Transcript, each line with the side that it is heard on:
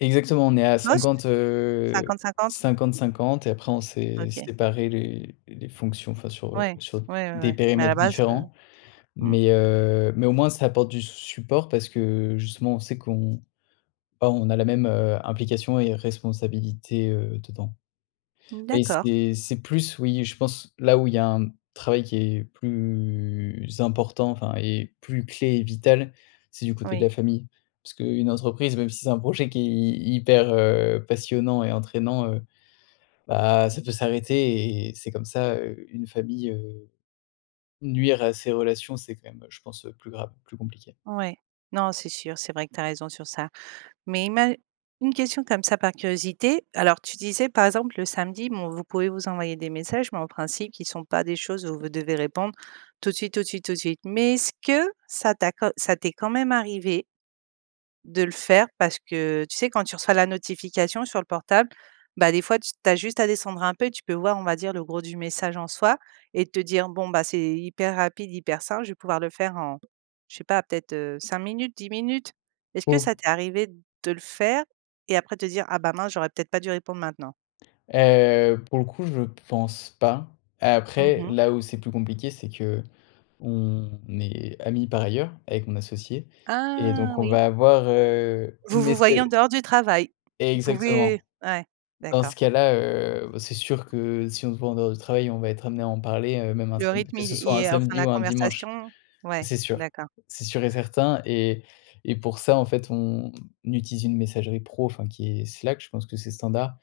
left: Exactement, on est à
right: Mouais, c
left: 50 heu,
right: 50-50.
left: 50-50 et après on s'est
right: OK.
left: séparé les les fonctions, enfin sur, heu,
right: Ouais,
left: sur d
right: ouais, ouais,
left: des
right: ouais, mais à
left: périmètres
right: la base te
left: différents.
right: Mmh.
left: Mais, heu, mais au moins, ça apporte du s support parce que, justement, on sait qu'on, bah, on a la même, heu, implication et responsabilité, heu, dedans. Mais
right: D'accord.
left: c'est c'est plus, oui, je pense là où il y a un, mmh, travail qui est plus important, enfin et plus clé et vital, c'est du côté de
right: Oui.
left: la famille. Parce qu'une entreprise, même si c'est un projet qui est hy hyper, heu, passionnant et entraînant, heu, bah ça peut s'arrêter et et c'est comme ça, heu, une famille, heu, nuire à ses relations, c'est quand même, heu, je pense, heu, plus grave, plus compliqué.
right: Ouais. Non c'est sûr, c'est vrai que tu as raison sur ça. Mais ima une question, comme ça, par curiosité, alors tu disais, par exemple, le samedi, bon vous pouvez vous envoyer des messages, mais en principe, qui sont pas des choses où vous devez répondre tout de suite, tout suite, tout de suite. Mais est-ce que ça t'a quand ça t'est quand même arrivé de le faire parce que, tu sais? Quand tu reçois la notification sur le portable, bah, des fois t tu as juste à descendre un peu et tu peux voir, on va dire, le gros du message en soi et te dire: «Bon bah c'est hyper rapide hyper simple, je vais pouvoir le faire en, je sais pas, peut-être, heu, 5 minutes, 10 minutes», est-ce
left: Oh
right: que
left: lo
right: ça t'est arrivé de le faire et après de te dire: «Ah bah mince j'aurais peut-être pas dû répondre maintenant»?
left: Heu, pour le coup, je pense pas.
right: Mmh
left: Après,
right: mh.
left: là où c'est plus compliqué, c'est qu'on est amis, par ailleurs, avec mon associé et
right: Ah
left: donc on
right: oui.
left: va avoir, heu,
right: Vous
left: une mais
right: vous voyez en
left: c'est
right: dehors du travail. Vous pouvez
left: exactement.
right: ouais,
left: Dans
right: d'accord.
left: ce cas-là, heu, v c'est sûr que, si on se voit en dehors du travail, on va être amenés à en parler, heu, même un
right: Le
left: samed
right: rythme
left: que
right: il
left: ce
right: est
left: soit
right: il
left: un
right: est, enfin,
left: samedi
right: la
left: ou un dimanche.
right: conversation, ouais
left: C'est sûr.
right: d'accord.
left: C'est sûr et certain. Et et pour ça, en fait, on utilise une messagerie pro, enfin, qui est Slack, je pense que c'est standard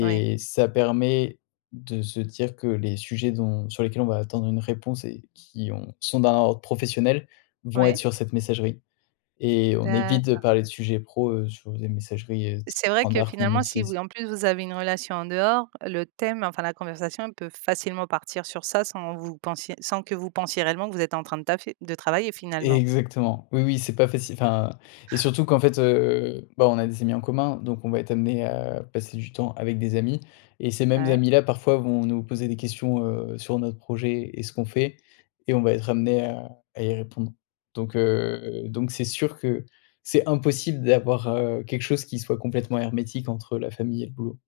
right: Oui.
left: ça permet de se dire que les sujets dont sur lesquels on va attendre une réponse et qui ont sont d'un ordre professionnel, vont être
right: Ouais.
left: sur cette messagerie. Et on évite de
right: D'accord.
left: parler de sujets pro, heu, sur des messageries, heu,
right: Et
left: st
right: c'est vrai que
left: standards qu'on
right: finalement, si
left: utilise.
right: vous en plus vous avez une relation en dehors, le thème, enfin, la conversation peut facilement partir sur ça, sans vous pensiez sans que vous pensiez réellement que vous êtes en train de taffer, de travailler, finalement.
left: Exactement. Oui, oui, c'est pas facile, enfin et surtout qu'en fait, heu, bah on a des amis en commun, donc on va être amené à passer du temps avec des amis, et ces mêmes
right: Ouais.
left: amis-là parfois, vont nous poser des questions, heu, sur notre projet et ce qu'on fait et on va être amenés à à y répondre. Donc, heu, donc c'est sûr que c'est impossible d'avoir, heu, quelque chose qui soit complètement hermétique entre la famille et le boulot.